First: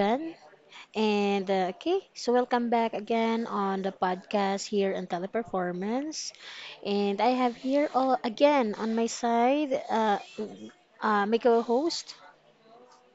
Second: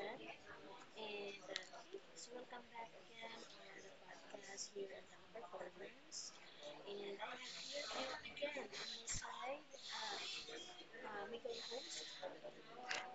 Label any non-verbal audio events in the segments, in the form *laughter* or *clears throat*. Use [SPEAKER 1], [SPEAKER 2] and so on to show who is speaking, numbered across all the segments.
[SPEAKER 1] Jen. And okay, so welcome back again on the podcast here on Teleperformance. And I have here all again on my side my co host.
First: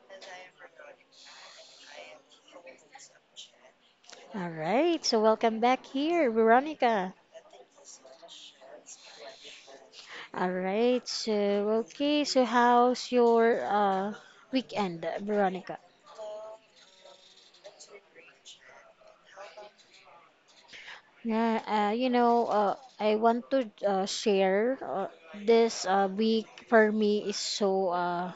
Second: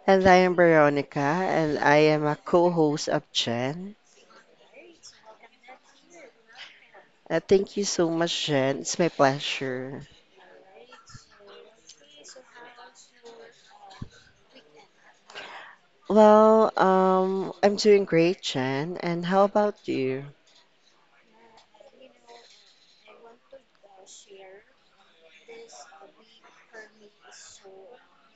[SPEAKER 2] And I am Veronica, and I am a co host of Jen.
[SPEAKER 1] All right, so welcome back here, Veronica.
[SPEAKER 2] Thank you so much, Jen. It's my pleasure.
[SPEAKER 1] All right, so okay, so how's your weekend, Veronica?
[SPEAKER 2] Well, I'm doing great, Jen. And how about you?
[SPEAKER 1] Yeah, I want to share, this week for me is so uh,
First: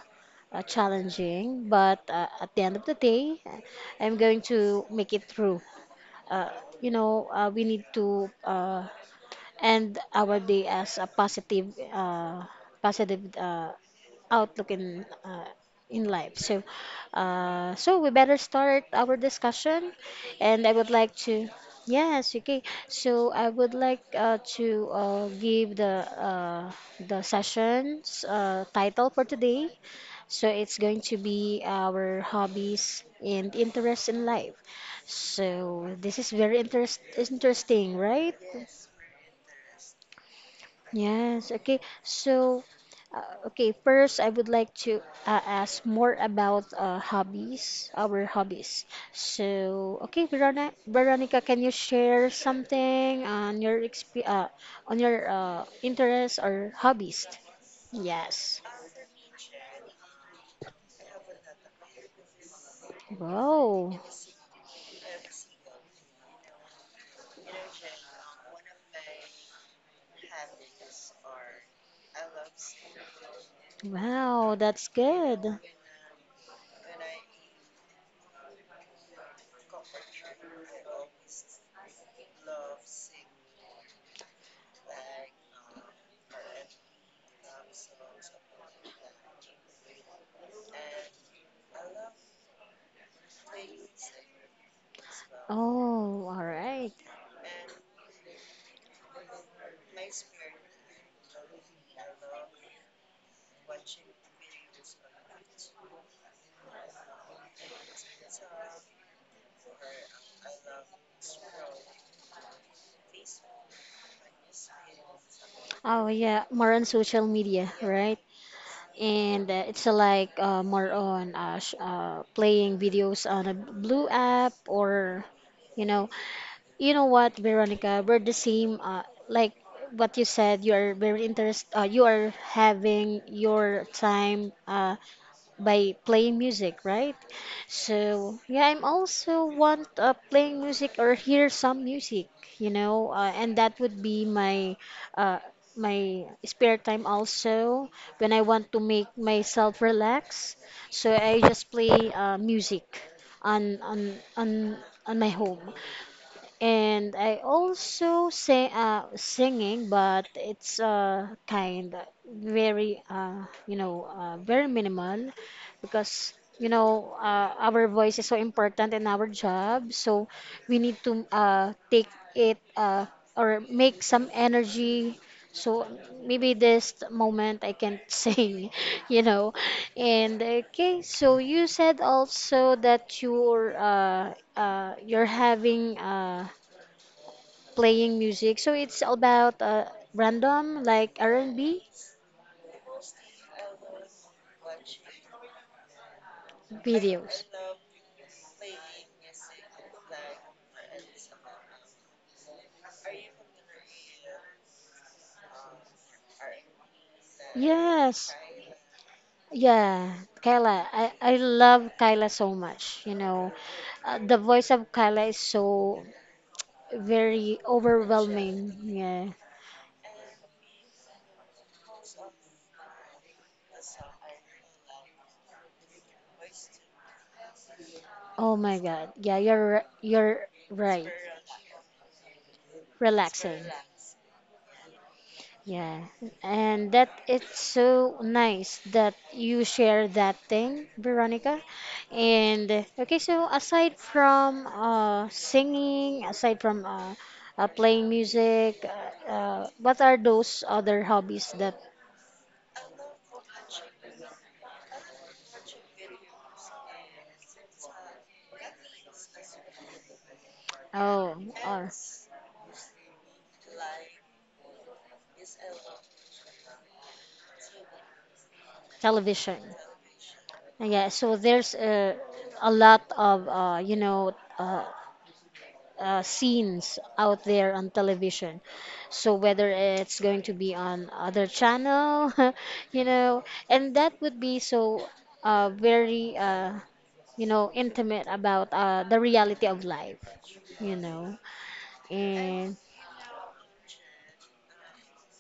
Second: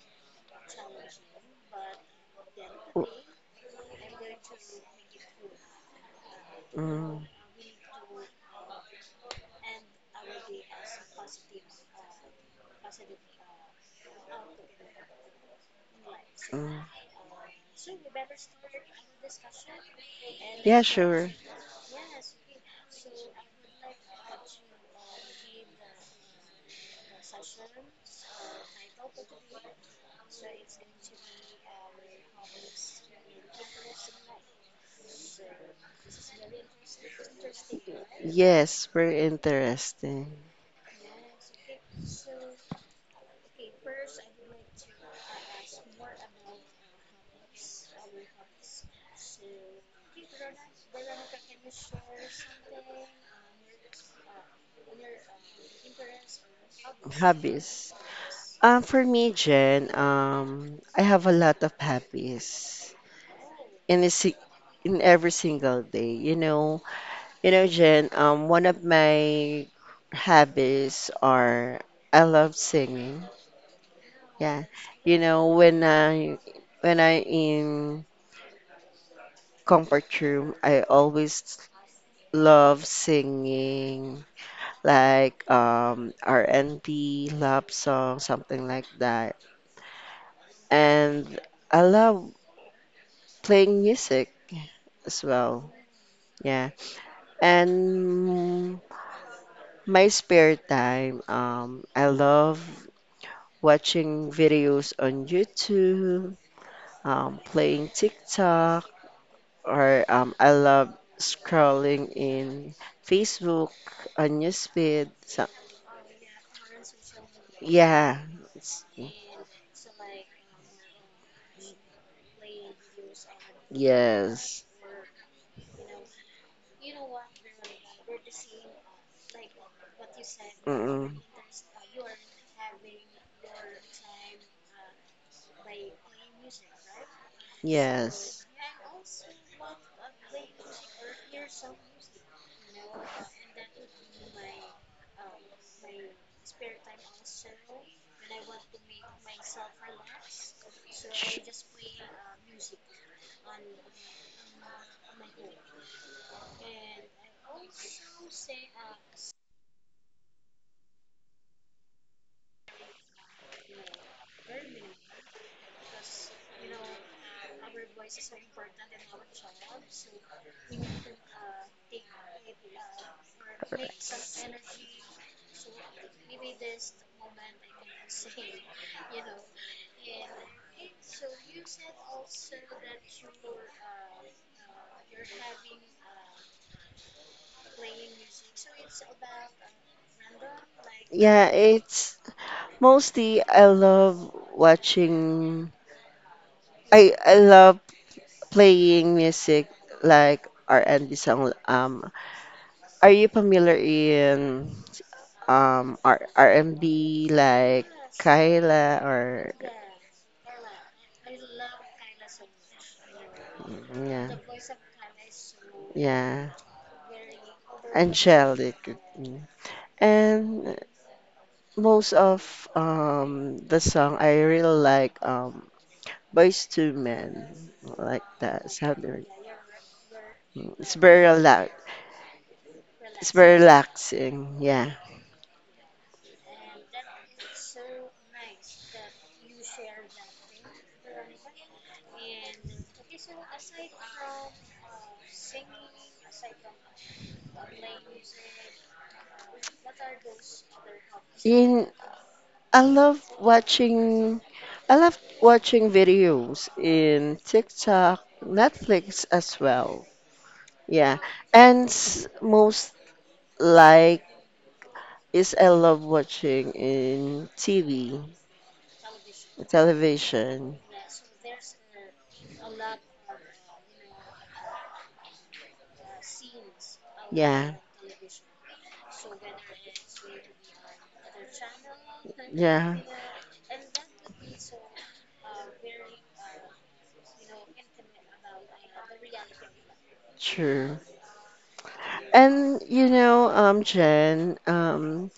[SPEAKER 1] uh, challenging, but at the end of the
[SPEAKER 2] W-
[SPEAKER 1] day, I'm going to make it through. Uh,
[SPEAKER 2] Mm,
[SPEAKER 1] we need to end our day as a positive, uh, positive outlook in life. So,
[SPEAKER 2] mm.
[SPEAKER 1] uh, so we better start our discussion, and I
[SPEAKER 2] Yeah,
[SPEAKER 1] would like
[SPEAKER 2] sure.
[SPEAKER 1] to. Yes, okay. So I would like to give the session's title for today, so it's going to be our hobbies and interests in life. So this is very interesting, right?
[SPEAKER 2] Yes, very interesting.
[SPEAKER 1] Yes. Okay. So, okay. First, I would like to ask more about hobbies, our hobbies. So, okay, Veronica, can you share something on your exp on your interests or hobbies?
[SPEAKER 2] Hobbies.
[SPEAKER 1] Yes.
[SPEAKER 2] For me, Jen, I have a lot of hobbies
[SPEAKER 1] Wow.
[SPEAKER 2] in a si in every single day. You know, Jen, one of my hobbies are I love singing.
[SPEAKER 1] Wow,
[SPEAKER 2] Yeah.
[SPEAKER 1] that's
[SPEAKER 2] You know,
[SPEAKER 1] good.
[SPEAKER 2] when I in comfort room, I always love singing like R&B, love song, something like that. And I love playing music as well.
[SPEAKER 1] Oh, all
[SPEAKER 2] Yeah.
[SPEAKER 1] right.
[SPEAKER 2] And my spare time, I love watching videos on YouTube, playing TikTok, or I love scrolling in Facebook on newsfeed. So,
[SPEAKER 1] Oh, yeah, more on social media, right?
[SPEAKER 2] yeah, it's-
[SPEAKER 1] And it's like more on sh playing videos on a blue app
[SPEAKER 2] yes,
[SPEAKER 1] or, you know, you know what, Veronica, we're the same. Like what you said, you are
[SPEAKER 2] mm-mm,
[SPEAKER 1] very interest. You are having your time. By playing music, right? So
[SPEAKER 2] yes.
[SPEAKER 1] yeah, I'm also want playing music or hear some music, you know, and that would be my uh, my spare time also when I want to make myself relax. So I just
[SPEAKER 2] Ch-
[SPEAKER 1] play music on on on on my home. And I also say singing, but it's kind very very minimal because our voice is so important in our job, so we need to take it or make some energy. So maybe this moment I can *laughs* sing, you know. And okay, so you said also that you're having playing music. So it's all about random like
[SPEAKER 2] Yeah,
[SPEAKER 1] R&B
[SPEAKER 2] it's mostly I love watching. I
[SPEAKER 1] videos.
[SPEAKER 2] love playing music like R&B song. Are you familiar in R R&B like
[SPEAKER 1] Yes.
[SPEAKER 2] Kyla, or
[SPEAKER 1] Yeah, Kyla. I love Kyla so much. You know,
[SPEAKER 2] yeah,
[SPEAKER 1] the voice of Kyla is so
[SPEAKER 2] yeah,
[SPEAKER 1] very
[SPEAKER 2] angelic.
[SPEAKER 1] overwhelming. Yeah.
[SPEAKER 2] Mm. And most of the song I really like, Boys to Men, like
[SPEAKER 1] Oh
[SPEAKER 2] that
[SPEAKER 1] my God.
[SPEAKER 2] something.
[SPEAKER 1] Yeah, you're
[SPEAKER 2] Mm.
[SPEAKER 1] right.
[SPEAKER 2] It's very
[SPEAKER 1] Relaxing.
[SPEAKER 2] relaxing, yeah.
[SPEAKER 1] Yeah, and that it's so nice that you share that thing, Veronica. And okay, so aside from singing, aside from playing music, what are those other hobbies that
[SPEAKER 2] in I love watching I love watching videos in TikTok, Netflix as well. Yeah,
[SPEAKER 1] oh
[SPEAKER 2] and
[SPEAKER 1] are
[SPEAKER 2] most like is I love watching in TV,
[SPEAKER 1] television?
[SPEAKER 2] television.
[SPEAKER 1] Yeah, so there's a lot of scenes out there
[SPEAKER 2] Yeah,
[SPEAKER 1] on television. So whether it's going to be on other channel, *laughs*
[SPEAKER 2] yeah,
[SPEAKER 1] you know, and that would be so very you know intimate about the reality of life, you
[SPEAKER 2] true.
[SPEAKER 1] know. And
[SPEAKER 2] And you know, Jen,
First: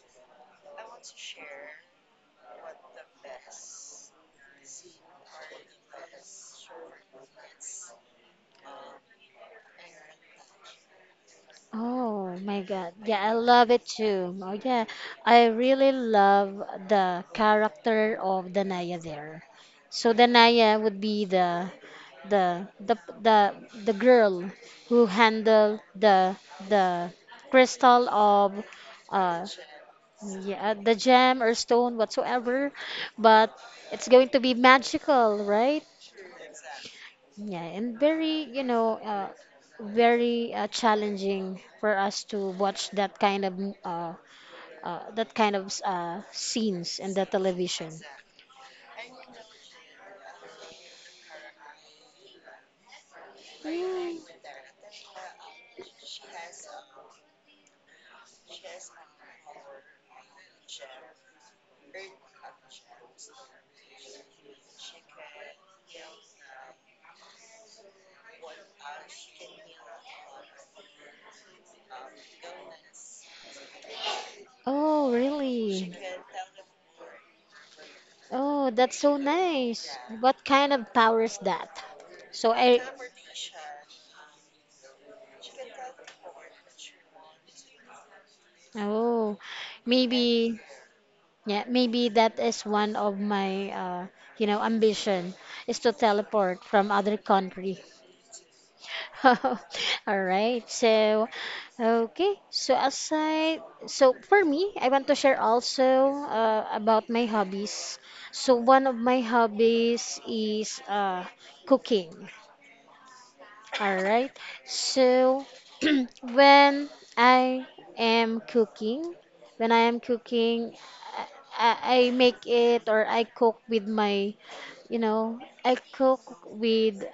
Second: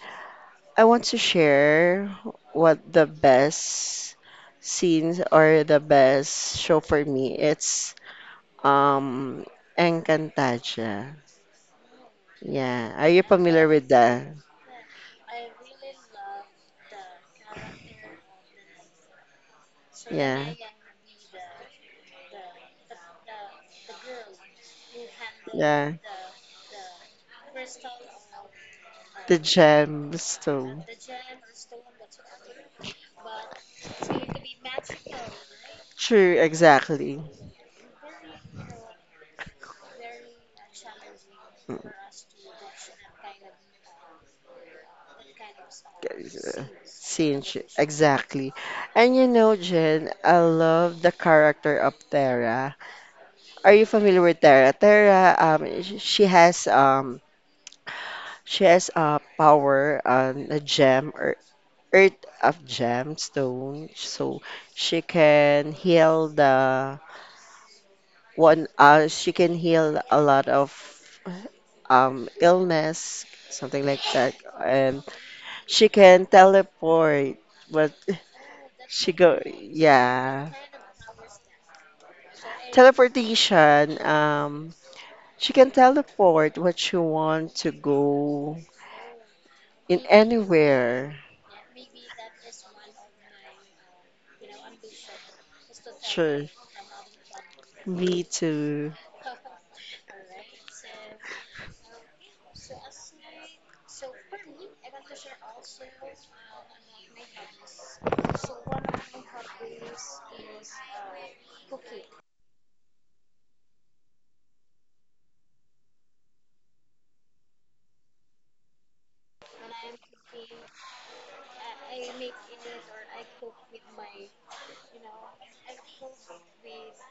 [SPEAKER 2] I want to share what the best scenes or the best show for me. It's um, Encantaja.
[SPEAKER 1] oh my God,
[SPEAKER 2] Yeah, are
[SPEAKER 1] yeah,
[SPEAKER 2] you
[SPEAKER 1] I
[SPEAKER 2] familiar
[SPEAKER 1] love it
[SPEAKER 2] with that?
[SPEAKER 1] too. Oh yeah, I really love the character of Danaya there. So
[SPEAKER 2] Yeah,
[SPEAKER 1] Danaya would be the the the the girl who handled
[SPEAKER 2] yeah.
[SPEAKER 1] the the crystal of
[SPEAKER 2] The
[SPEAKER 1] uh yeah,
[SPEAKER 2] gemstone.
[SPEAKER 1] the gem or stone whatsoever, but it's going to be magical, right?
[SPEAKER 2] True, exactly.
[SPEAKER 1] Yeah, and very very challenging for us to watch uh, that kind of scenes in the
[SPEAKER 2] Singe,
[SPEAKER 1] television.
[SPEAKER 2] exactly. And you know, Jen, I love the character of Terra. Are you
[SPEAKER 1] Mm,
[SPEAKER 2] familiar with Terra? Terra, she has a power on a gem or earth of gemstone, so she can heal the one she can heal a lot of illness, something like that. And
[SPEAKER 1] oh
[SPEAKER 2] she
[SPEAKER 1] really.
[SPEAKER 2] can teleport, but
[SPEAKER 1] Oh, that's
[SPEAKER 2] she
[SPEAKER 1] so
[SPEAKER 2] go
[SPEAKER 1] nice. What
[SPEAKER 2] yeah,
[SPEAKER 1] kind of power is that? So I,
[SPEAKER 2] teleportation. She can teleport what she want to go,
[SPEAKER 1] oh,
[SPEAKER 2] in
[SPEAKER 1] maybe,
[SPEAKER 2] anywhere.
[SPEAKER 1] yeah, maybe that is one of my, you know, ambition is to
[SPEAKER 2] Sure,
[SPEAKER 1] teleport from other country.
[SPEAKER 2] me too.
[SPEAKER 1] *laughs* All right. So for me, I want to share also about my hobbies. So one of my hobbies is cooking. All right. So *clears throat* when I am cooking, when I am cooking, I make it or I cook with my, you know, I cook with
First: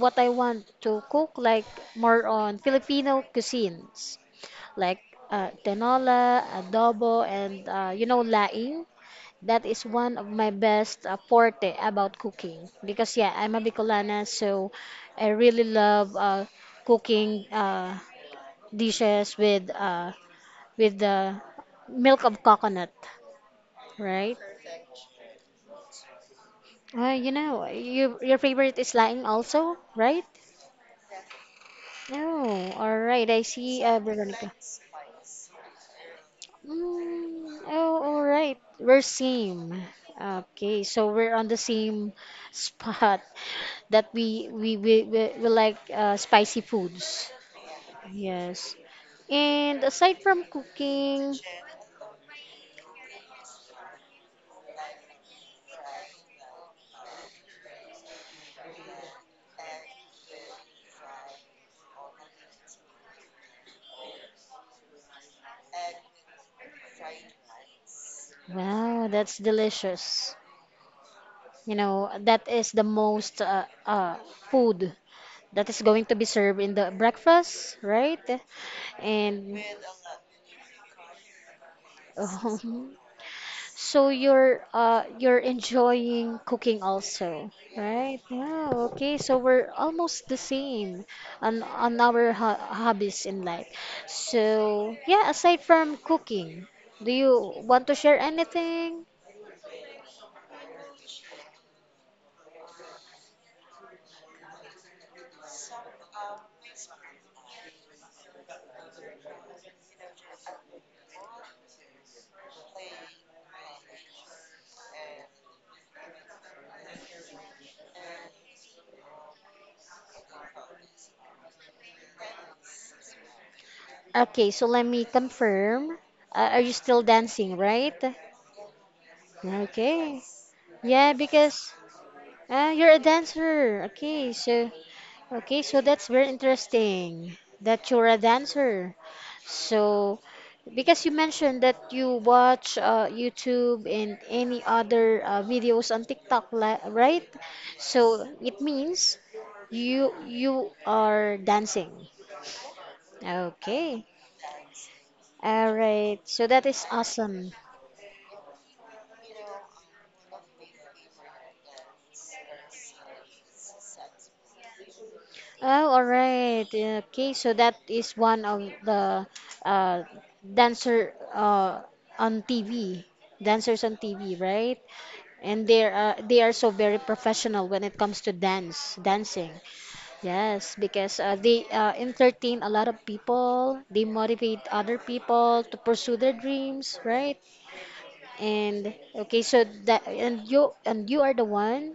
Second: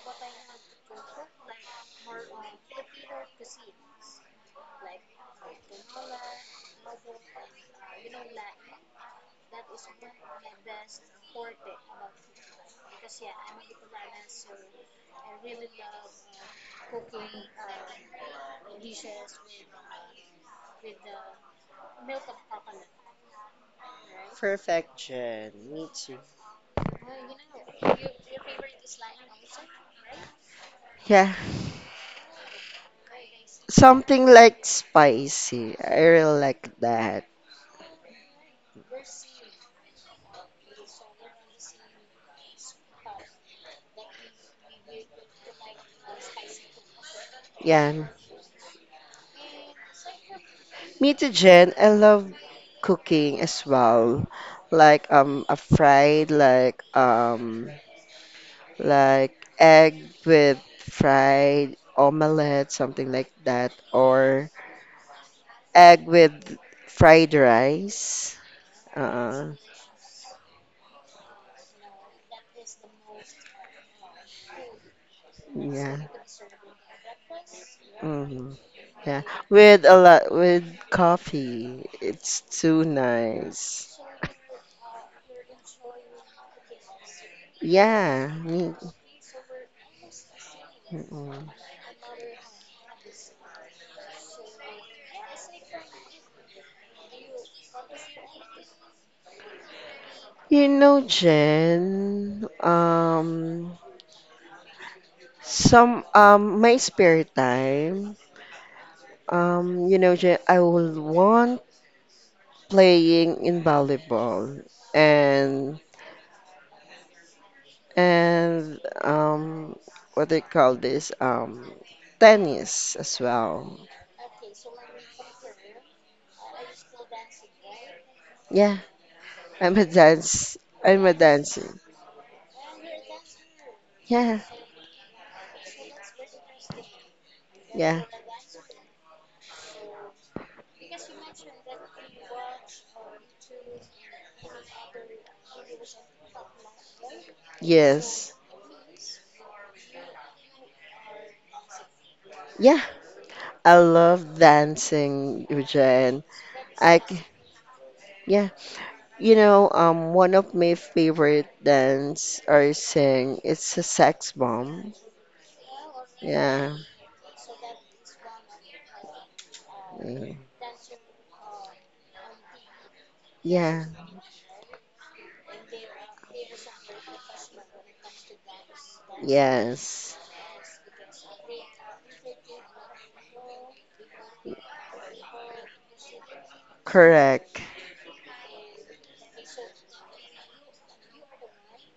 [SPEAKER 1] what I want to cook, like more on Filipino cuisines, like tinola, adobo, and you know, laing. That is one of my best forte about cooking because yeah, I'm a Bicolana, so I really love cooking dishes with the milk of coconut, right?
[SPEAKER 2] Perfection, me too.
[SPEAKER 1] You know, you, your favorite is lime also, right?
[SPEAKER 2] Yeah,
[SPEAKER 1] Oh, all right. I see,
[SPEAKER 2] something
[SPEAKER 1] Veronica.
[SPEAKER 2] like spicy, I really like that.
[SPEAKER 1] Mm, oh, all right. We're same. Okay, so we're on the same *laughs* spot that we like spicy foods.
[SPEAKER 2] Yan.
[SPEAKER 1] Yes. And aside from
[SPEAKER 2] Me too,
[SPEAKER 1] cooking,
[SPEAKER 2] Jen. I love cooking as well. Like a fried, like egg with fried omelette, something like that, or egg with fried rice.
[SPEAKER 1] wow, that's
[SPEAKER 2] Uh,
[SPEAKER 1] delicious. You know, that is the most food that is
[SPEAKER 2] yeah.
[SPEAKER 1] going to be served in the breakfast, right?
[SPEAKER 2] Hmm. Yeah.
[SPEAKER 1] And
[SPEAKER 2] With a lot with coffee.
[SPEAKER 1] *laughs*
[SPEAKER 2] It's
[SPEAKER 1] oh,
[SPEAKER 2] too nice.
[SPEAKER 1] so you're enjoying cooking also, right?
[SPEAKER 2] Yeah.
[SPEAKER 1] Yeah,
[SPEAKER 2] Me.
[SPEAKER 1] okay. So we're almost the same on our ho hobbies in life. So yeah, aside from cooking, do you want to share anything?
[SPEAKER 2] You know, Jen, some, my spare time, you know, Jen, I will want playing in volleyball, and, and, um, what do you call this? Tennis as well.
[SPEAKER 1] Okay, so let me confirm. Are you still dancing, right?
[SPEAKER 2] Yeah, I'm a
[SPEAKER 1] Okay.
[SPEAKER 2] dance, I'm
[SPEAKER 1] Yeah,
[SPEAKER 2] a
[SPEAKER 1] because
[SPEAKER 2] dancing.
[SPEAKER 1] you're a dancer. Okay,
[SPEAKER 2] Yeah,
[SPEAKER 1] so okay, so that's very interesting that
[SPEAKER 2] yeah,
[SPEAKER 1] you're a dancer. So, because you mentioned that you watch YouTube and any other videos on TikTok, right? So
[SPEAKER 2] yes.
[SPEAKER 1] it means you are dancing.
[SPEAKER 2] Yeah, I
[SPEAKER 1] Okay.
[SPEAKER 2] love dancing,
[SPEAKER 1] All right.
[SPEAKER 2] Jen.
[SPEAKER 1] So that is
[SPEAKER 2] I, c-
[SPEAKER 1] awesome.
[SPEAKER 2] yeah. You know, one of my favorite dance or sing, it's a Sex Bomb.
[SPEAKER 1] Oh, all right.
[SPEAKER 2] Yeah.
[SPEAKER 1] Okay. So that is one of the uh,
[SPEAKER 2] Mm.
[SPEAKER 1] dancer on TV.
[SPEAKER 2] Yeah.
[SPEAKER 1] Dancers on TV, right? And they are so very professional when it comes to dancing.
[SPEAKER 2] Yes.
[SPEAKER 1] Yes, because they entertain a lot of people. They motivate other people to pursue their dreams, right?
[SPEAKER 2] Correct.
[SPEAKER 1] And okay, so that, and you are the one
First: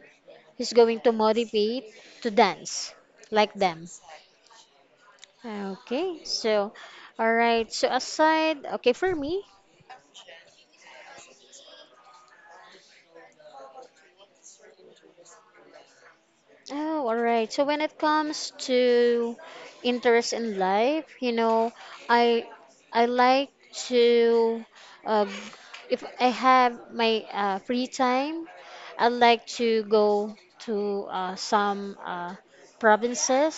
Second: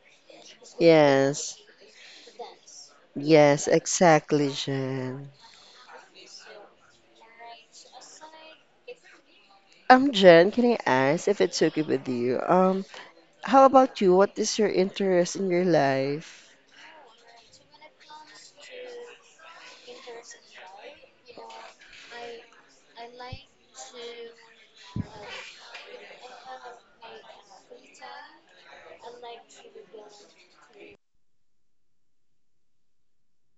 [SPEAKER 1] who's going to
[SPEAKER 2] Yes.
[SPEAKER 1] motivate to dance like
[SPEAKER 2] Yes,
[SPEAKER 1] them.
[SPEAKER 2] exactly, Jen.
[SPEAKER 1] Okay, so all right. So aside, okay, for me,
[SPEAKER 2] Jen, can I ask if it's okay with you? How about you? What is your interest in your life?
[SPEAKER 1] oh, all right. So when it comes to interest in life, you know, I I like to uh, if I have my free time, I like to go to some provinces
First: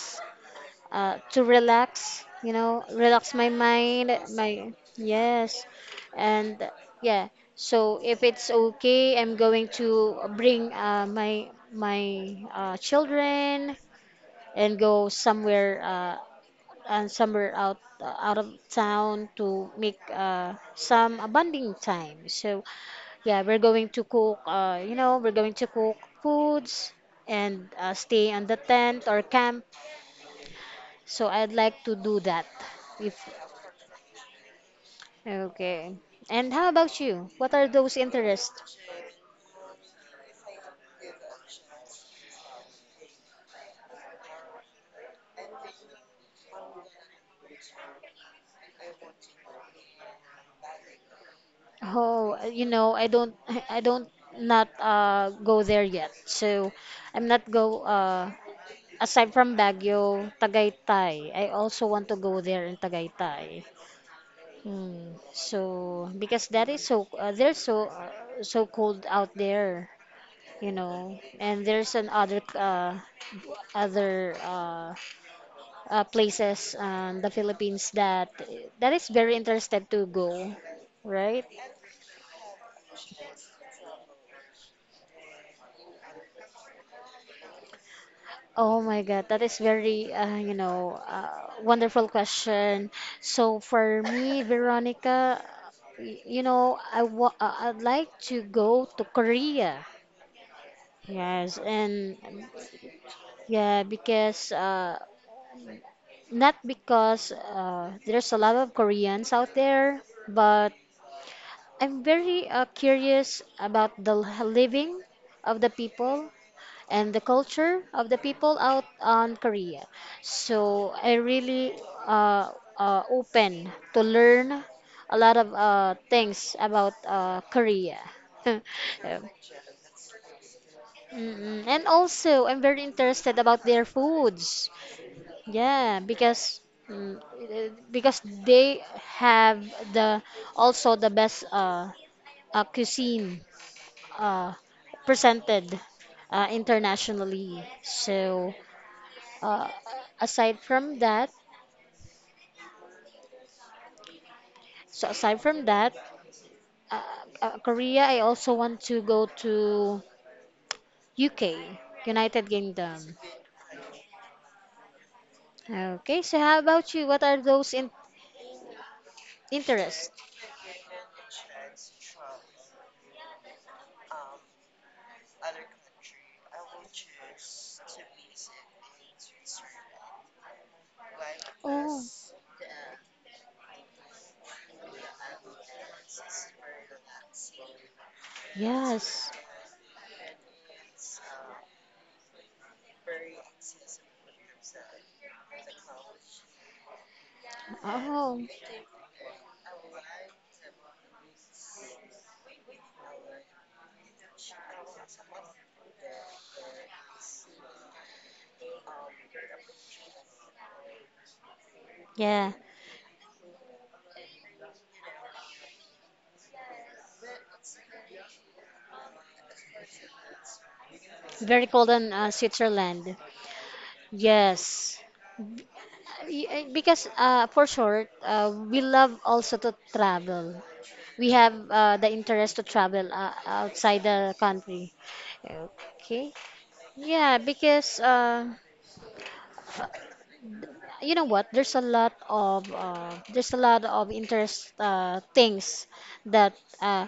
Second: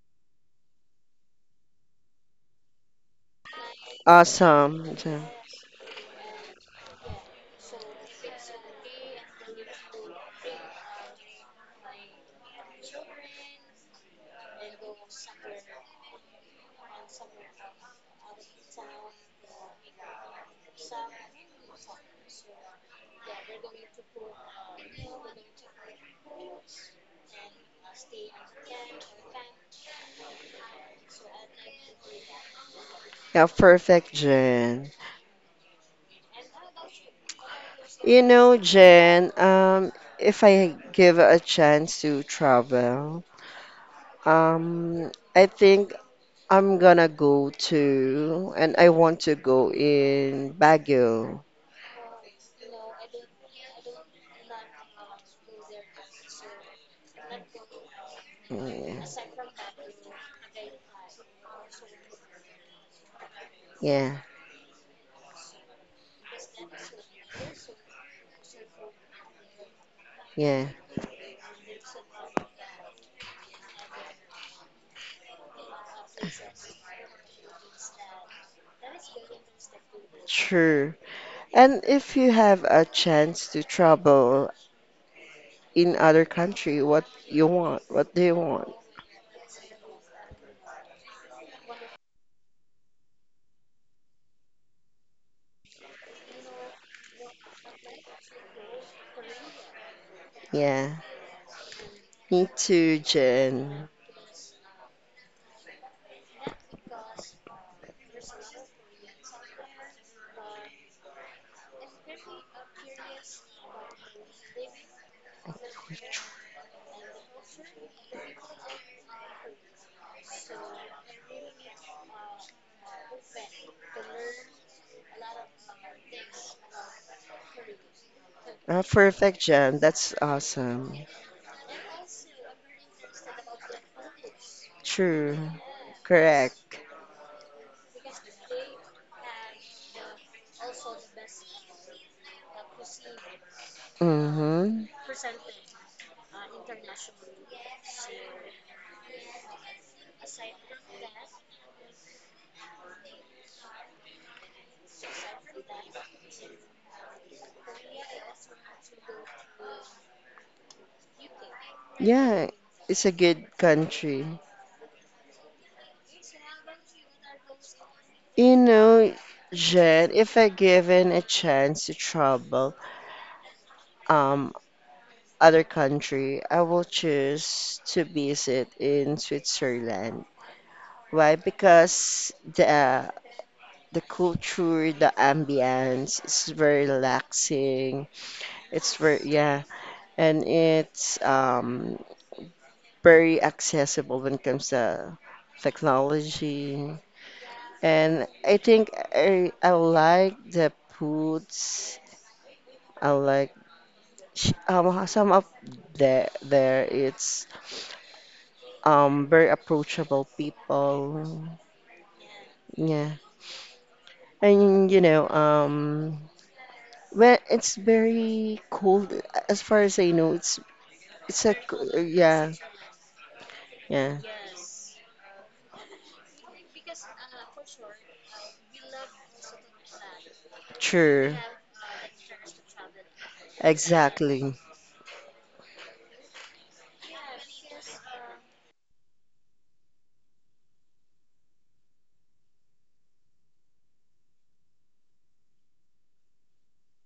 [SPEAKER 1] to relax, you know, relax my mind, my
[SPEAKER 2] Awesome, Jen.
[SPEAKER 1] yes, and yeah. So if it's okay, I'm going to bring uh, my children and go somewhere and somewhere out out of town to make some bonding time. So yeah, we're going to cook. You know, we're going to cook foods and stay on the tent or camp, so I'd like to do that if
[SPEAKER 2] Yeah, perfect, Jen.
[SPEAKER 1] okay. And how about you? What are those
[SPEAKER 2] You know,
[SPEAKER 1] interests?
[SPEAKER 2] Jen, if I give a chance to travel, I think I'm gonna go to, and I want to go in Baguio.
[SPEAKER 1] Oh, you know, I don't, *laughs* I don't not go there yet. So I'm not go
[SPEAKER 2] Yeah,
[SPEAKER 1] aside from Baguio, Tagaytay. I also want to go there in Tagaytay.
[SPEAKER 2] yeah,
[SPEAKER 1] Hmm. So because that is so, they're so so cold out there,
[SPEAKER 2] yeah,
[SPEAKER 1] you know, and there's an other places the Philippines, that that is very interested to go,
[SPEAKER 2] sure.
[SPEAKER 1] right?
[SPEAKER 2] And if you have a chance to travel in other country, what you want? What do you want?
[SPEAKER 1] Oh my God, that is very wonderful question. So for me, Veronica, I'd like to go to Korea.
[SPEAKER 2] Yeah,
[SPEAKER 1] Yes, and
[SPEAKER 2] me too,
[SPEAKER 1] yeah,
[SPEAKER 2] Jen.
[SPEAKER 1] because not because there's a lot of Koreans out there, but I'm very curious about living of the people and the culture of the people out on Korea. So I really uh, open to learn a lot of things about Korea. *laughs*
[SPEAKER 2] Perfect, Jen. That's awesome.
[SPEAKER 1] Mm-mm. And also, I'm very interested about their foods.
[SPEAKER 2] True.
[SPEAKER 1] Yeah, because
[SPEAKER 2] Correct.
[SPEAKER 1] mm, eh, because they have the also the best cuisine uh,
[SPEAKER 2] Mm-hmm.
[SPEAKER 1] presented internationally. So uh, aside from that, aside from that, uh, Korea, I also want to go to UK, United
[SPEAKER 2] Yeah,
[SPEAKER 1] Kingdom.
[SPEAKER 2] it's a good country.
[SPEAKER 1] Okay, so how about you? What are those in
[SPEAKER 2] You know,
[SPEAKER 1] interests?
[SPEAKER 2] Jed, if I given a chance to travel um other country, I will choose to visit in Switzerland. Why?
[SPEAKER 1] Oh,
[SPEAKER 2] Because the culture, the ambience is very relaxing. It's very
[SPEAKER 1] yes.
[SPEAKER 2] Yeah, and it's very accessible when it comes to technology. And
[SPEAKER 1] Oh,
[SPEAKER 2] I think I like the foods. I like, some of the there, it's very approachable people.
[SPEAKER 1] yeah.
[SPEAKER 2] Yeah. And you know, well it's very cold as far as I know.
[SPEAKER 1] Very cold in
[SPEAKER 2] Yeah,
[SPEAKER 1] Switzerland.
[SPEAKER 2] yeah.
[SPEAKER 1] Yes. Y- Because for short, we love also to travel. We
[SPEAKER 2] True.
[SPEAKER 1] have the interest to travel outside the
[SPEAKER 2] Exactly.
[SPEAKER 1] country. Okay. Yeah, because you know what? There's a lot of there's a lot of interest things that uh,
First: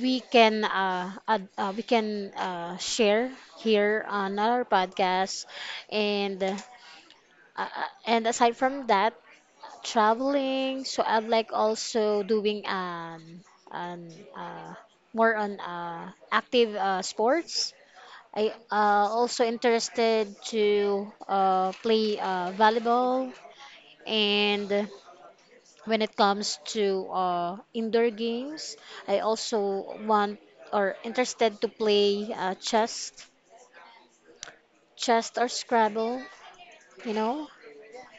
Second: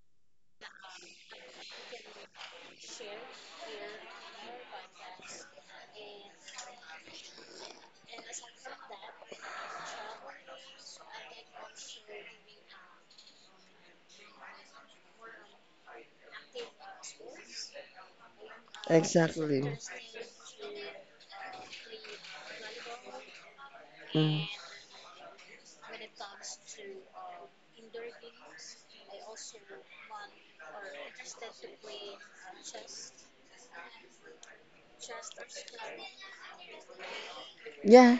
[SPEAKER 1] we can uh, ad- uh, we can share here on our podcast, and. And aside from that, traveling. So I'm like also doing um uh, more on active sports. I also
[SPEAKER 2] Exactly.
[SPEAKER 1] interested to play volleyball,
[SPEAKER 2] Mm.
[SPEAKER 1] and when it comes to indoor games, I also want or interested to play chess or Scrabble, you know.
[SPEAKER 2] Yeah.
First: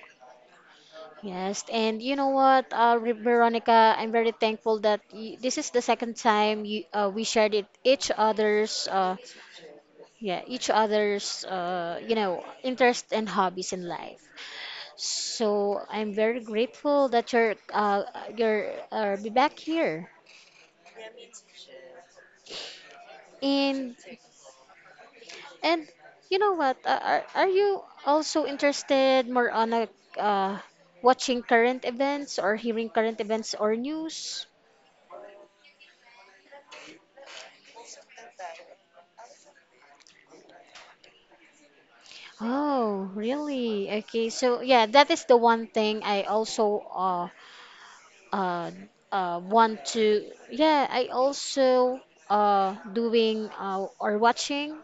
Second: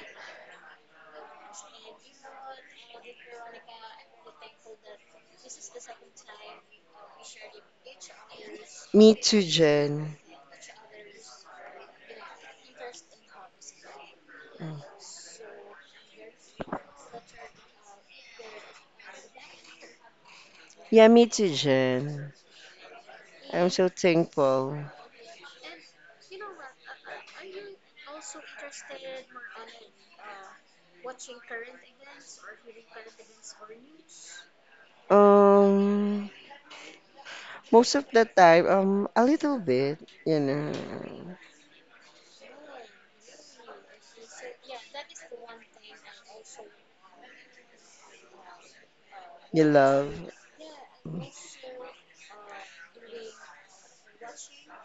[SPEAKER 1] Yes, and you know what, Veronica, I'm very thankful that y this is the second time we shared it each other's
[SPEAKER 2] Me too, Jen.
[SPEAKER 1] yeah each other's you know interests and hobbies in life. So I'm very grateful that you're be back here.
[SPEAKER 2] Yeah, me too, Jen. I'm so
[SPEAKER 1] And
[SPEAKER 2] thankful.
[SPEAKER 1] and you know what? Are you also interested more on a, uh, watching current events or hearing current events or news?
[SPEAKER 2] Um, Most of the time, a little bit, you know.
[SPEAKER 1] Oh, really? Okay, so yeah, that is the one thing I also uh
[SPEAKER 2] You
[SPEAKER 1] want
[SPEAKER 2] love
[SPEAKER 1] to yeah, I also doing or watching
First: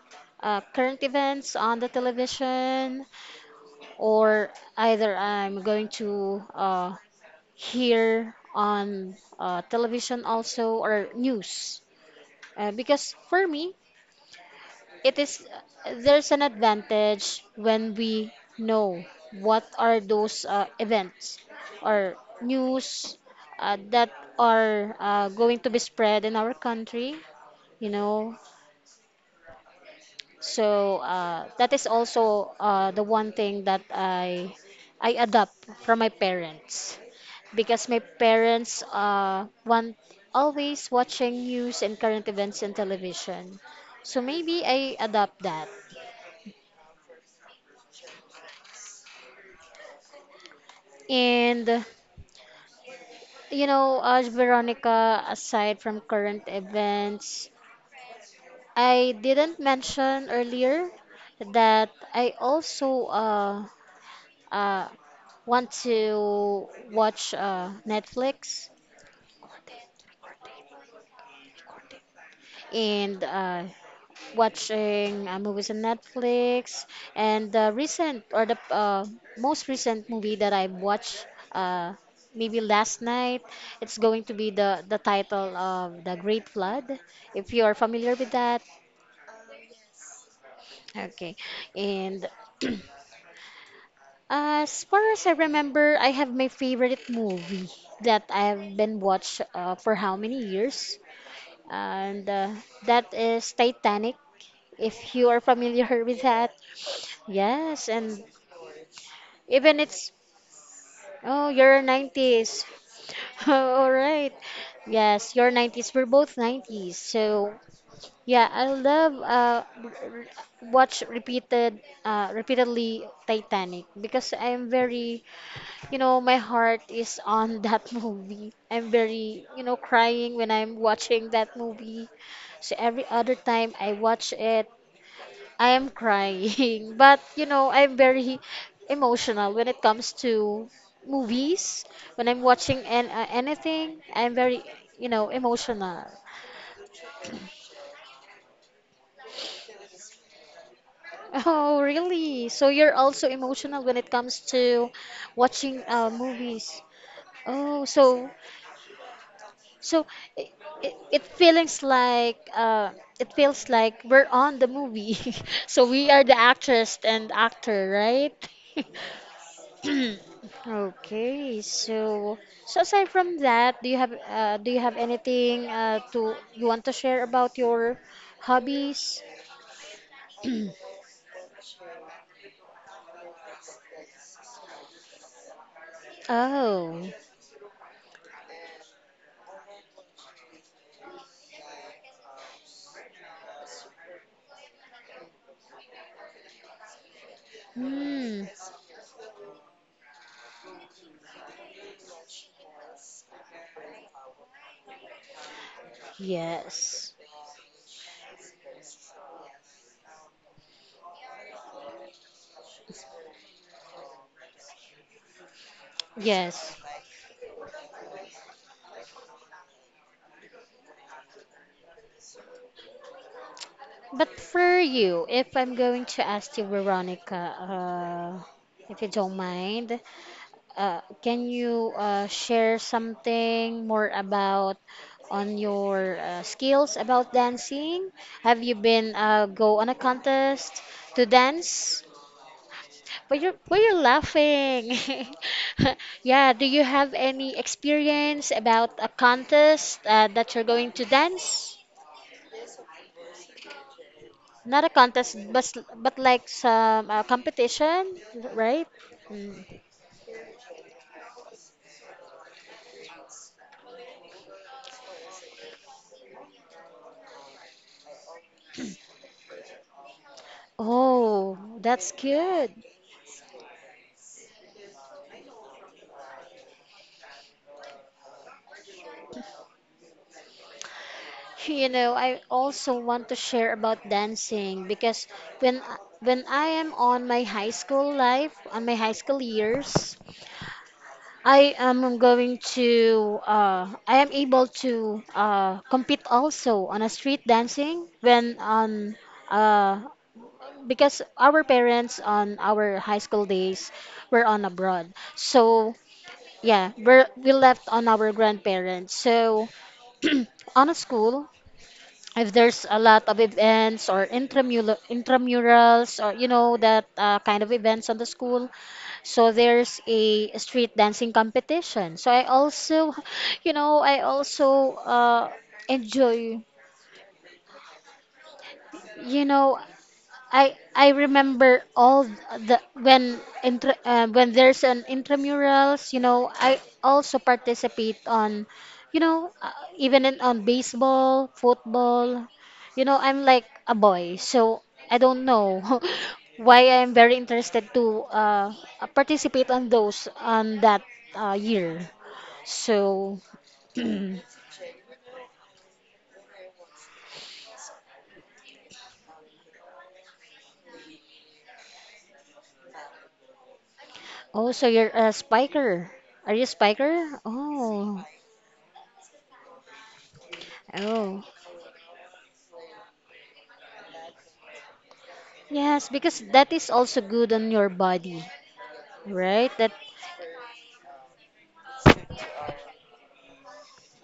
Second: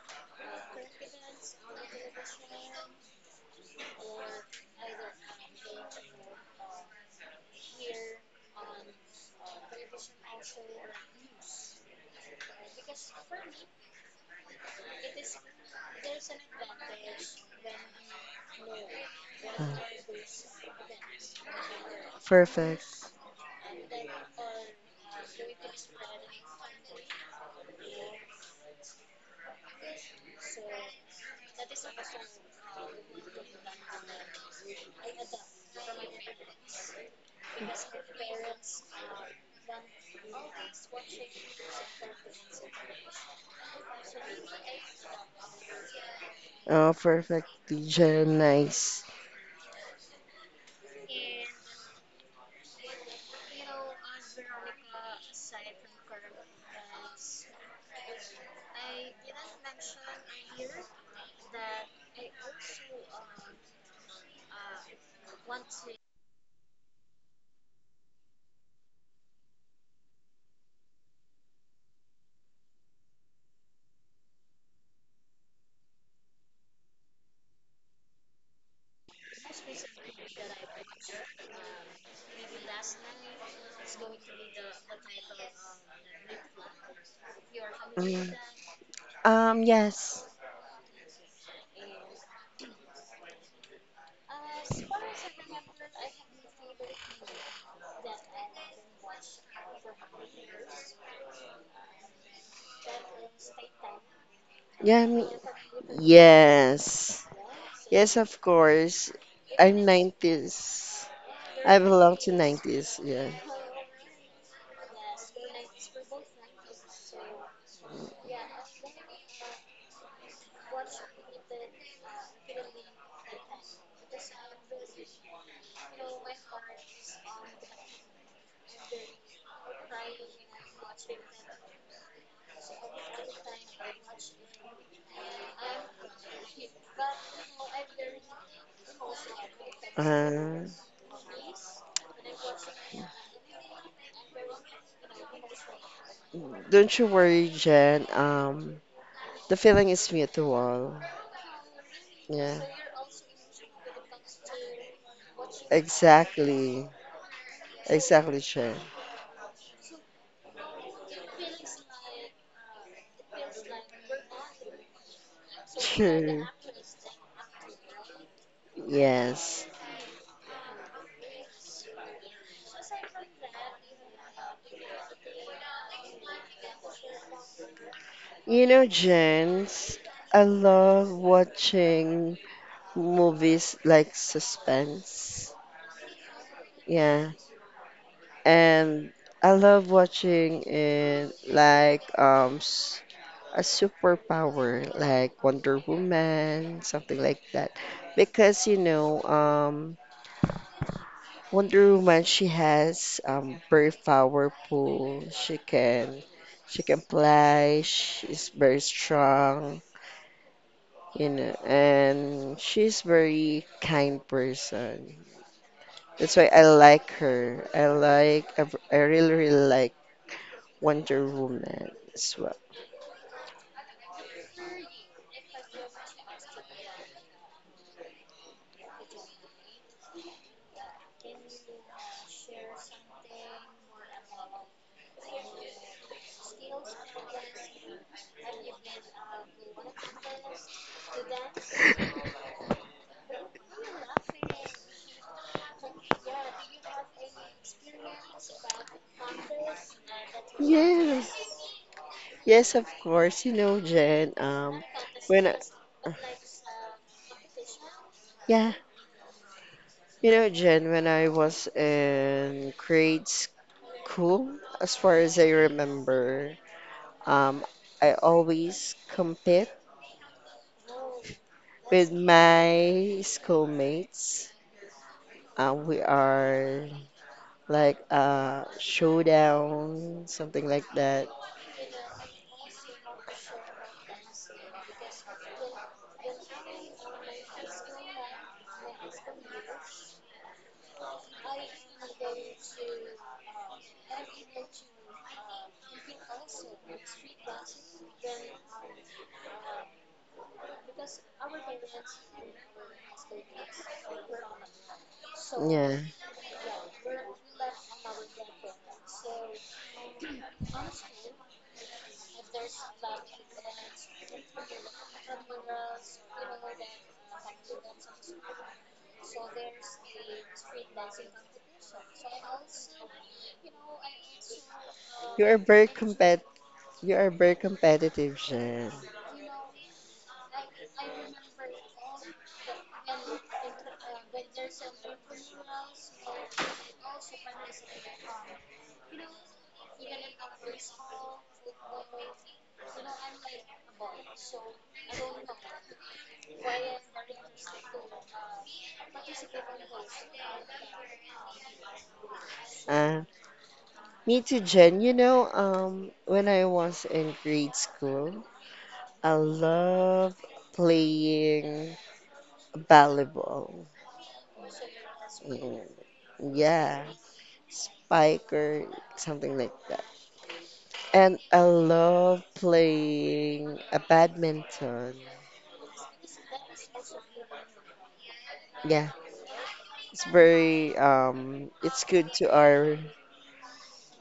[SPEAKER 1] current events on the television, or either I'm going to hear on television also or news. Because for me, it is there's an advantage when we know what are those events or
[SPEAKER 2] perfect,
[SPEAKER 1] news that are going to be spread in our country, you know. So that is also the one thing that I adopt from my parents, because my parents want always watching news and current events in television, so maybe I adopt that.
[SPEAKER 2] Perfectly Gemini's.
[SPEAKER 1] And you know, as Veronica, aside from current events, I didn't mention earlier that I also uh, want to watch Netflix and watching movies on Netflix. And the recent, or the most recent movie that I watched, maybe last night, it's going to be the title of The Great Flood. If you are familiar with
[SPEAKER 2] Mm.
[SPEAKER 1] that.
[SPEAKER 2] Yes,
[SPEAKER 1] Okay. And *clears throat* as far as I remember, I have my favorite movie that I've been watched for how many years, and that is Titanic.
[SPEAKER 2] yeah,
[SPEAKER 1] If you are familiar *laughs* with that,
[SPEAKER 2] yes,
[SPEAKER 1] yes,
[SPEAKER 2] yes,
[SPEAKER 1] and
[SPEAKER 2] of course.
[SPEAKER 1] even
[SPEAKER 2] I'm
[SPEAKER 1] it's,
[SPEAKER 2] 90s.
[SPEAKER 1] oh,
[SPEAKER 2] I
[SPEAKER 1] you're
[SPEAKER 2] belong to
[SPEAKER 1] 90s.
[SPEAKER 2] 90s, yeah.
[SPEAKER 1] *laughs* All right. Yes, you're 90s. We're both 90s. So yeah, I love watch repeatedly Titanic, because I'm very, you know, my heart is on *laughs* that movie. I'm very, you know, crying when I'm watching that movie. So every other time I watch it, I am crying. *laughs* But, you know, I'm very emotional when it comes
[SPEAKER 2] Uh,
[SPEAKER 1] to movies. When I'm watching anything, I'm very, you know, emotional.
[SPEAKER 2] don't you worry, Jen. The feeling is mutual.
[SPEAKER 1] Oh, really?
[SPEAKER 2] Yeah,
[SPEAKER 1] So you're also emotional when it comes to watching movies.
[SPEAKER 2] exactly,
[SPEAKER 1] Oh, so
[SPEAKER 2] exactly, Jen.
[SPEAKER 1] so it, it feels like we're on the movie. *laughs* So we are the
[SPEAKER 2] True.
[SPEAKER 1] actress and actor, right?
[SPEAKER 2] Yes.
[SPEAKER 1] *clears throat* Okay, so so aside from that, do you have anything to you want to share about your
[SPEAKER 2] You know,
[SPEAKER 1] hobbies?
[SPEAKER 2] Jens, I
[SPEAKER 1] *clears throat*
[SPEAKER 2] love watching movies like suspense.
[SPEAKER 1] Oh,
[SPEAKER 2] Yeah. And I love watching it, like a superpower like Wonder Woman, something like that.
[SPEAKER 1] hmm.
[SPEAKER 2] Because you know, Wonder Woman, she has very powerful. She can
[SPEAKER 1] Yes.
[SPEAKER 2] fly. She's very strong, you know, and she's very kind person. That's why I
[SPEAKER 1] Yes.
[SPEAKER 2] like her. I really really like Wonder Woman as well.
[SPEAKER 1] But for you, if I'm going to ask you, Veronica, if you don't mind, can you share something more about on your skills about dancing? Have you been go on a contest to dance?
[SPEAKER 2] *laughs*
[SPEAKER 1] But you're laughing. *laughs* Yeah, do you have any experience about a contest that you're going to
[SPEAKER 2] Yes,
[SPEAKER 1] dance?
[SPEAKER 2] yes, of course. You know, Jen.
[SPEAKER 1] Not a contest,
[SPEAKER 2] When I,
[SPEAKER 1] but like some competition,
[SPEAKER 2] yeah,
[SPEAKER 1] right? Mm.
[SPEAKER 2] you know, Jen, when I was in grades. Cool, as far as I remember. Um, I always compete
[SPEAKER 1] Oh, that's
[SPEAKER 2] with
[SPEAKER 1] good.
[SPEAKER 2] my schoolmates. We are like showdown, something like that.
[SPEAKER 1] You know, I also want to share about dancing, because when I am on my high school life, on my high school years, I am going to I am able to compete also on a street dancing, when on uh, because our parents on our high school days were on abroad. So
[SPEAKER 2] Yeah.
[SPEAKER 1] yeah, we left on our grandparents. So *clears throat* on a school, if there's a lot of events or intramurals, or you know, that kind of events on the school, so there's a street dancing competition. So I also, you know, I also
[SPEAKER 2] You are very compet
[SPEAKER 1] enjoy.
[SPEAKER 2] you are very competitive, Jen.
[SPEAKER 1] You know, I remember all the when there's an intramurals, you know, I also participate on, you know, even in on baseball, football. You know, I'm like a boy, so I don't know *laughs* why I'm very interested to participate on those on that year.
[SPEAKER 2] Uh,
[SPEAKER 1] So, *clears throat* oh,
[SPEAKER 2] Me too, Jen. You know, when I was in grade school, I love playing volleyball.
[SPEAKER 1] so you're a
[SPEAKER 2] Yeah,
[SPEAKER 1] spiker. Are you a
[SPEAKER 2] yeah,
[SPEAKER 1] spiker? Oh,
[SPEAKER 2] Pike or something like that.
[SPEAKER 1] oh.
[SPEAKER 2] And I love playing a badminton.
[SPEAKER 1] Yes, because that is also good on your body,
[SPEAKER 2] Yeah,
[SPEAKER 1] right? That
[SPEAKER 2] it's good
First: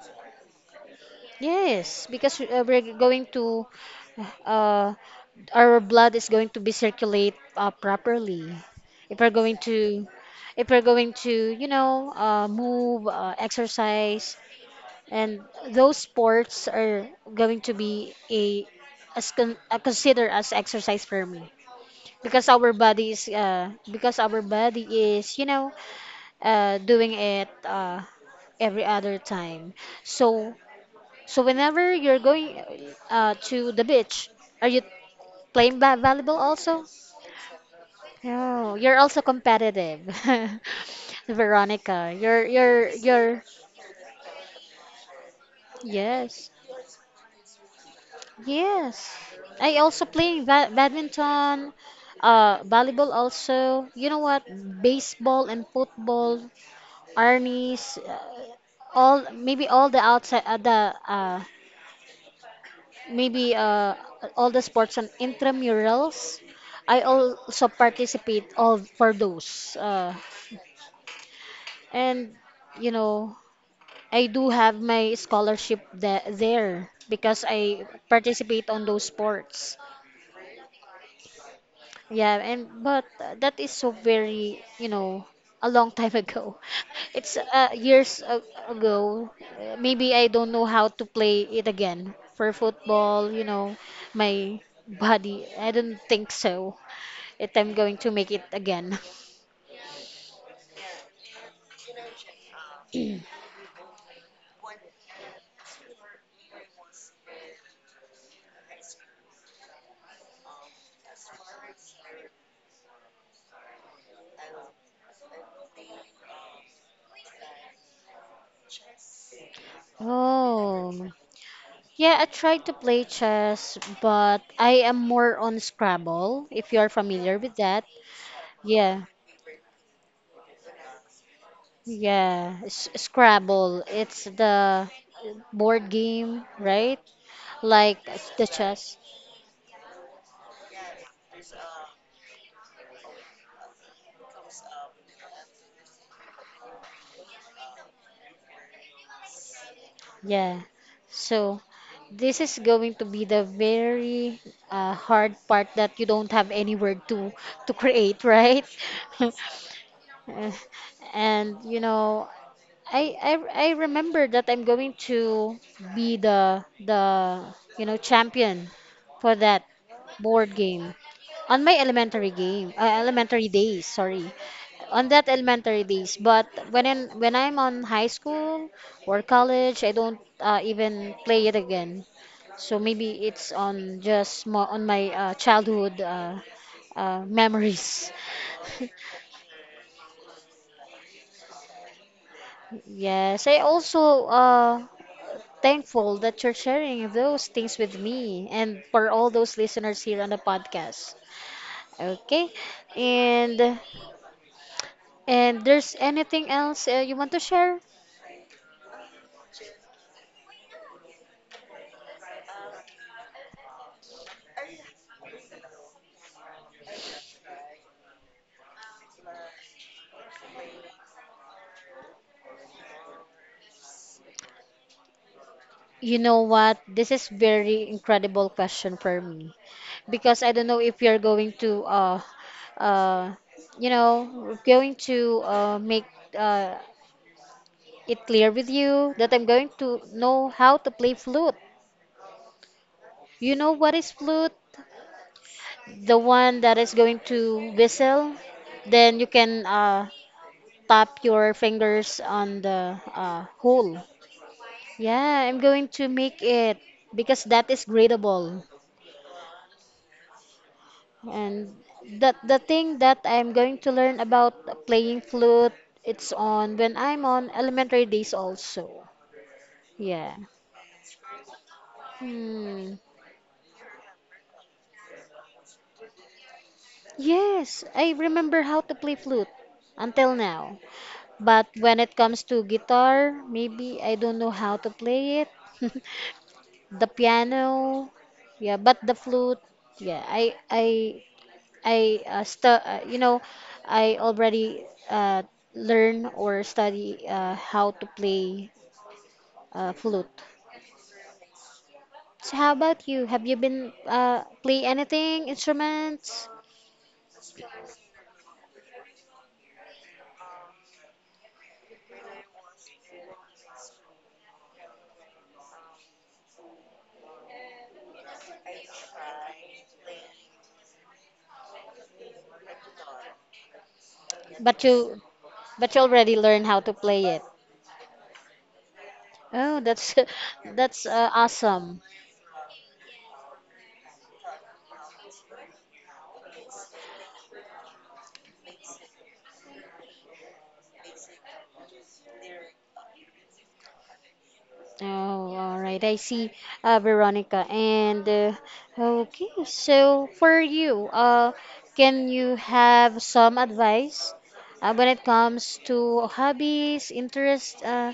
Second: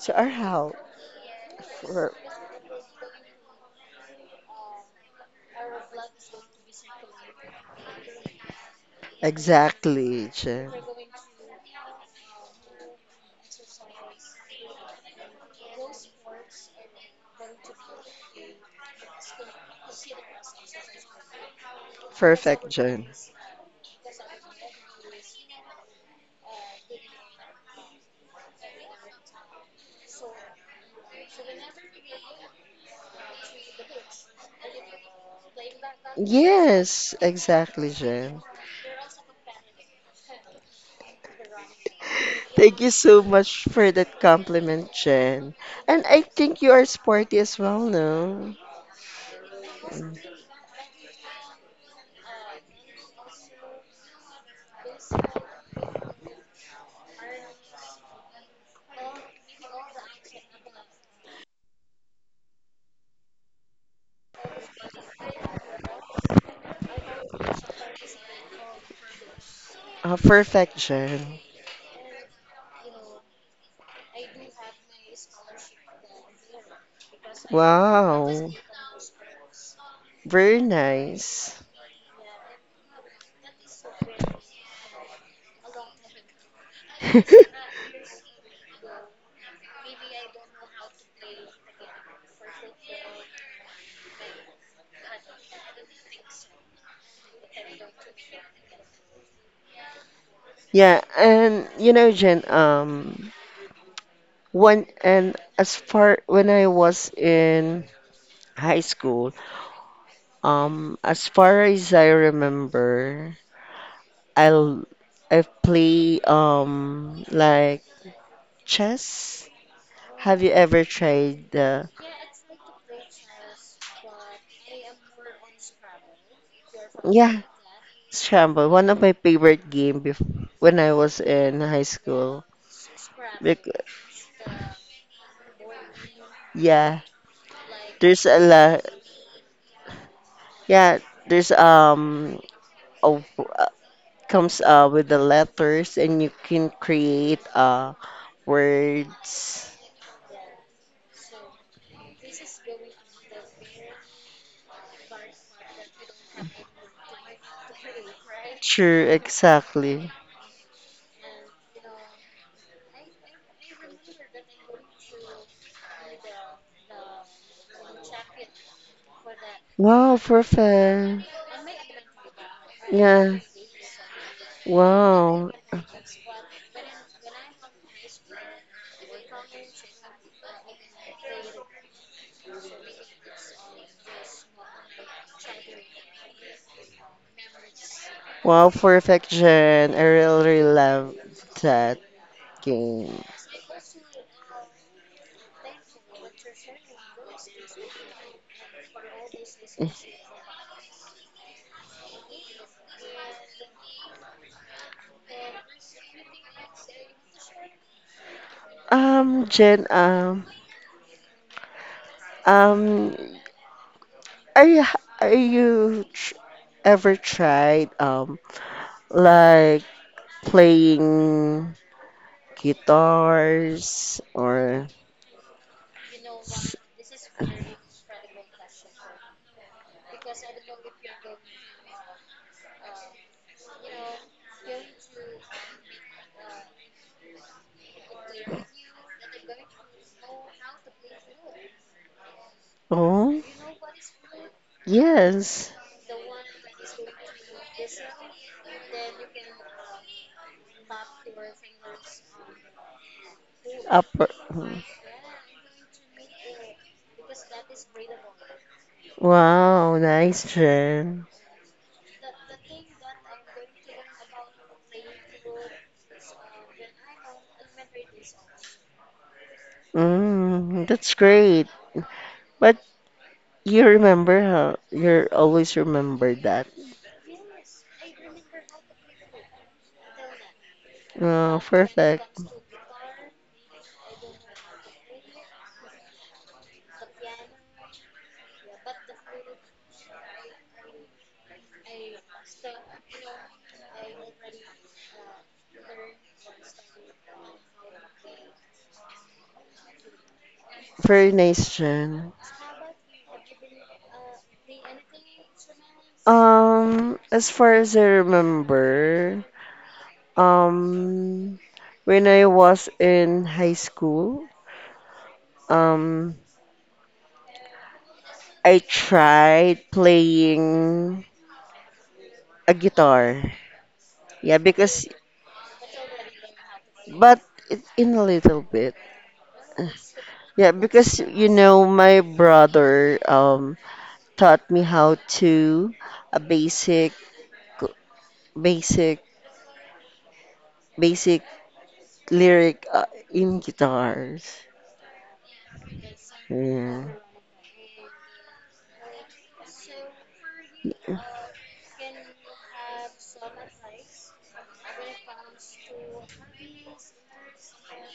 [SPEAKER 2] to our health.
[SPEAKER 1] yes,
[SPEAKER 2] For,
[SPEAKER 1] because we're going to uh our blood is going to be circulate properly. If we're going to
[SPEAKER 2] exactly,
[SPEAKER 1] if
[SPEAKER 2] Jen.
[SPEAKER 1] we're going to, you know, move, exercise, and those sports are going to be a as consider as exercise for me, because
[SPEAKER 2] Perfect,
[SPEAKER 1] our
[SPEAKER 2] Jen.
[SPEAKER 1] body is because our body is, you know, doing it every other time. So, so whenever you're going to the beach, are you playing volleyball also?
[SPEAKER 2] Yes, exactly, Jen.
[SPEAKER 1] Oh, you're also competitive. *laughs* Veronica, you're
[SPEAKER 2] Thank
[SPEAKER 1] you're
[SPEAKER 2] you so
[SPEAKER 1] you're
[SPEAKER 2] much for that compliment, Jen. And I
[SPEAKER 1] yes,
[SPEAKER 2] think you are sporty as well, no?
[SPEAKER 1] yes. I also
[SPEAKER 2] Mm.
[SPEAKER 1] play badminton, volleyball also. You know what? Baseball and football, Arnie's, all maybe all the outside the maybe all the sports and intramurals. I also participate all for those.
[SPEAKER 2] Perfect, Jen.
[SPEAKER 1] And you know, I do have my scholarship there because I
[SPEAKER 2] Wow,
[SPEAKER 1] participate on those sports.
[SPEAKER 2] very nice.
[SPEAKER 1] Yeah, and but that is so very, you know, a long time ago. *laughs* It's
[SPEAKER 2] *laughs*
[SPEAKER 1] years ago. Maybe I don't know how to play it again for football, you know, my body. I don't think so. It I'm going to make it again. *laughs*
[SPEAKER 2] Yeah, and you know, Jen, when and as far when I was in high school, as far as I remember, I'll I play like chess. Have you ever
[SPEAKER 1] Oh,
[SPEAKER 2] tried the
[SPEAKER 1] yeah, I tried to play chess, but I am more on Scrabble, if you're familiar
[SPEAKER 2] yeah,
[SPEAKER 1] with that.
[SPEAKER 2] Scramble, one of
[SPEAKER 1] Yeah,
[SPEAKER 2] my favorite game bef when I was in high school.
[SPEAKER 1] yeah, S
[SPEAKER 2] Bec
[SPEAKER 1] Scrabble. It's the board game, right?
[SPEAKER 2] Yeah,
[SPEAKER 1] Like
[SPEAKER 2] There's a
[SPEAKER 1] the
[SPEAKER 2] la
[SPEAKER 1] chess.
[SPEAKER 2] yeah, there's a, uh, comes with the letters and you can create words.
[SPEAKER 1] Yeah. So this is going to be the very hard part that you don't have any word to create, right?
[SPEAKER 2] Sure,
[SPEAKER 1] *laughs*
[SPEAKER 2] exactly.
[SPEAKER 1] Uh, and you know I remember that I'm going to be the you know champion for that
[SPEAKER 2] Wow,
[SPEAKER 1] board game
[SPEAKER 2] perfect.
[SPEAKER 1] on my
[SPEAKER 2] Yeah.
[SPEAKER 1] elementary days, sorry, on that
[SPEAKER 2] Wow.
[SPEAKER 1] elementary days. But when I'm on high school or college, I don't even play it again. So maybe it's on just mo on my childhood memories.
[SPEAKER 2] Wow,
[SPEAKER 1] *laughs*
[SPEAKER 2] perfect, Jen. I really, really love that game.
[SPEAKER 1] Yes, I also thankful that you're sharing those things with me and for all those listeners here on the podcast. Okay? And and there's anything else you want to share?
[SPEAKER 2] Jen, um, are you, are you tr ever tried like playing guitars, or
[SPEAKER 1] You know what? This is very incredible question for me, because I don't know if you're going to uh you know going to make uh it clear with you that I'm going to know how to play flute.
[SPEAKER 2] oh
[SPEAKER 1] You know what is flute?
[SPEAKER 2] yes,
[SPEAKER 1] The one that is going to whistle, then you can tap your fingers on the hole.
[SPEAKER 2] upper. Hmm.
[SPEAKER 1] Yeah, I'm going to make it, because that is gradable.
[SPEAKER 2] Wow, nice, Jen.
[SPEAKER 1] And that the thing that I'm going to learn about playing flute, it's on when I'm on elementary days also. Yeah.
[SPEAKER 2] Mm, that's great. But
[SPEAKER 1] Hmm.
[SPEAKER 2] you always remember that.
[SPEAKER 1] Yes, I remember how to play flute until now.
[SPEAKER 2] Oh,
[SPEAKER 1] But when it
[SPEAKER 2] perfect.
[SPEAKER 1] comes to guitar, maybe I don't know how to play it. *laughs* The piano, yeah, but the flute, yeah, I stu you know, I already learn or study how to play flute.
[SPEAKER 2] Very nice, Jen.
[SPEAKER 1] So how about you? Have you been play anything instruments?
[SPEAKER 2] As far as I remember, um when I was in high school, um I tried playing a guitar. Yeah,
[SPEAKER 1] But
[SPEAKER 2] because
[SPEAKER 1] you already learn how to play
[SPEAKER 2] but
[SPEAKER 1] it.
[SPEAKER 2] in a little bit.
[SPEAKER 1] Oh, that's *laughs*
[SPEAKER 2] Yeah,
[SPEAKER 1] that's
[SPEAKER 2] because you know
[SPEAKER 1] awesome.
[SPEAKER 2] my brother taught me how to a basic basic lyric, in guitars.
[SPEAKER 1] Oh, all right. I see,
[SPEAKER 2] Yeah.
[SPEAKER 1] Veronica. And okay, so for you, can you have some advice when it comes to hobbies, interests,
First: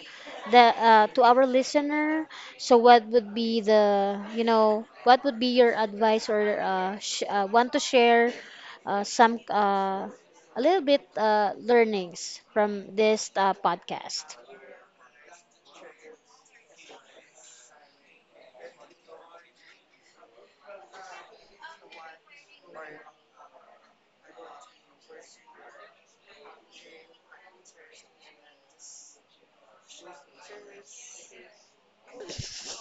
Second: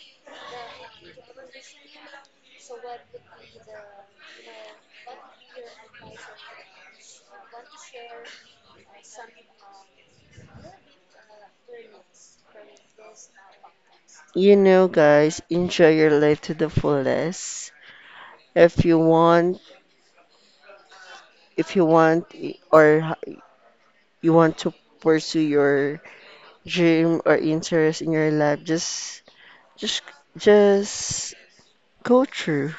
[SPEAKER 1] the to our listener? So what would be the, you know, what would be your advice, or sh want to share some a little bit learnings from this podcast?
[SPEAKER 2] You know guys, enjoy your life to the fullest. If you want, if you want, or you want to pursue your dream or interest in your life, just just go through.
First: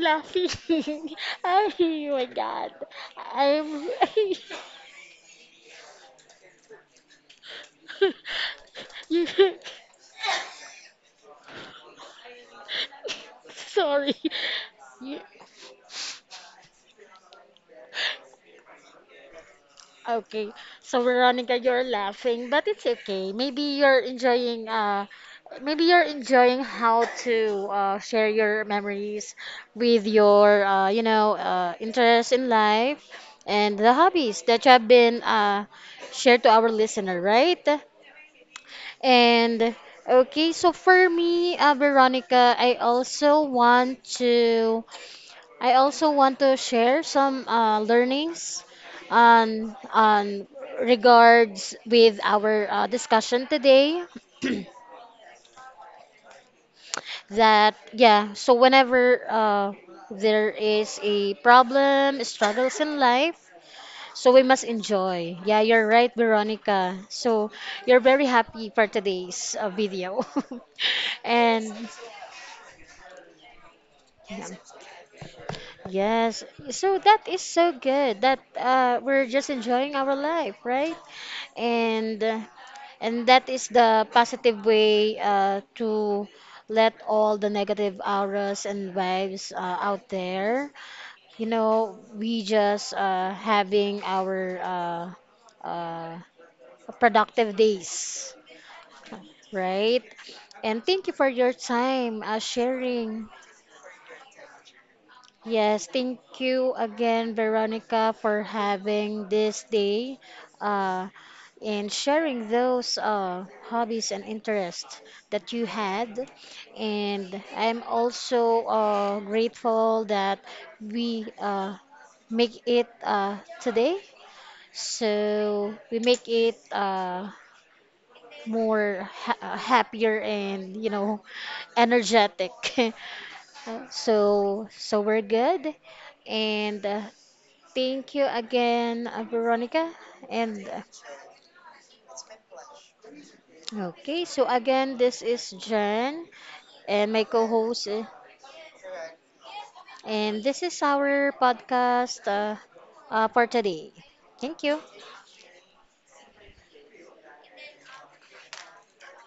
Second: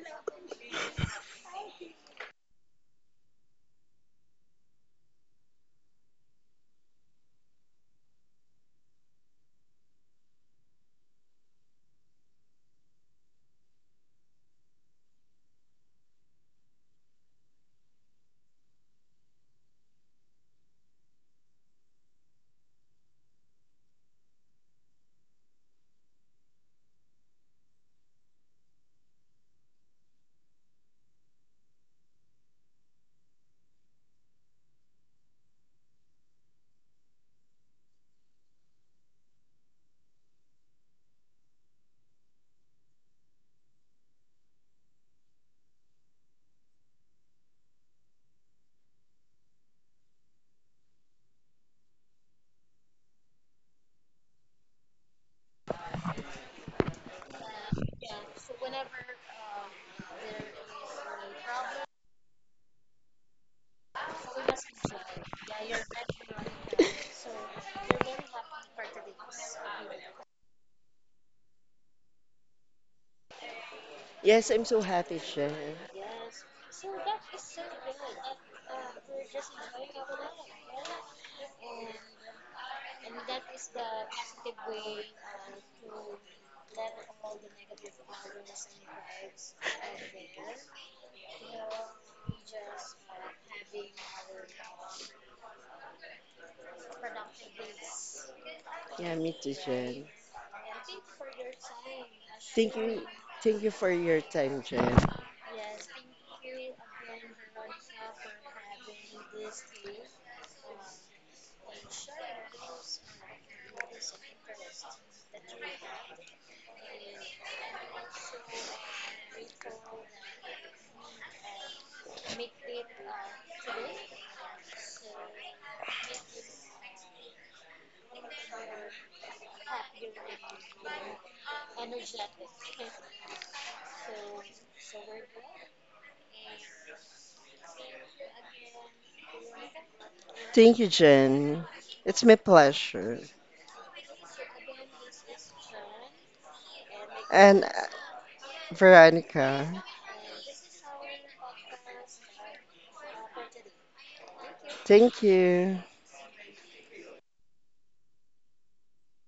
[SPEAKER 1] Laughing. *laughs* Oh my god. I'm *laughs* you sorry. You, okay. So Veronica, you're laughing, but it's okay. Maybe you're enjoying how to share your memories with your you know interests in life and the hobbies that you have been shared to our listener, right? And okay, so for me, Veronica, I also want to share some learnings on regards with our discussion today. *clears throat* That yeah, so whenever there is a problem, struggles in life, so we must enjoy. Yeah, you're right, Veronica. So you're very happy for today's video. *laughs* And yeah.
[SPEAKER 2] Yes, I'm so happy, Jen.
[SPEAKER 1] Yes, so that is so good that we're just enjoying our life, right? And uh, and that is the positive way to let all the negative auras and vibes out there. You know, we just having our uh, uh, productive days,
[SPEAKER 2] Yeah, me too,
[SPEAKER 1] right?
[SPEAKER 2] Jen.
[SPEAKER 1] And thank you for your time
[SPEAKER 2] Thank you,
[SPEAKER 1] sharing.
[SPEAKER 2] thank you for your time, Jen.
[SPEAKER 1] Yes, thank you again, Veronica, for having this day, uh, and sharing those hobbies and interests that you had. And I'm also grateful that we make it today. So we make it. More ha happier and you know energetic. *laughs* So so we're good, and thank you again, Veronica. And
[SPEAKER 2] Thank you, Jen. It's my pleasure.
[SPEAKER 1] okay, so again, this is Jen and my
[SPEAKER 2] And
[SPEAKER 1] co-host,
[SPEAKER 2] Veronica,
[SPEAKER 1] and this is our podcast for today. Thank you.
[SPEAKER 2] thank you.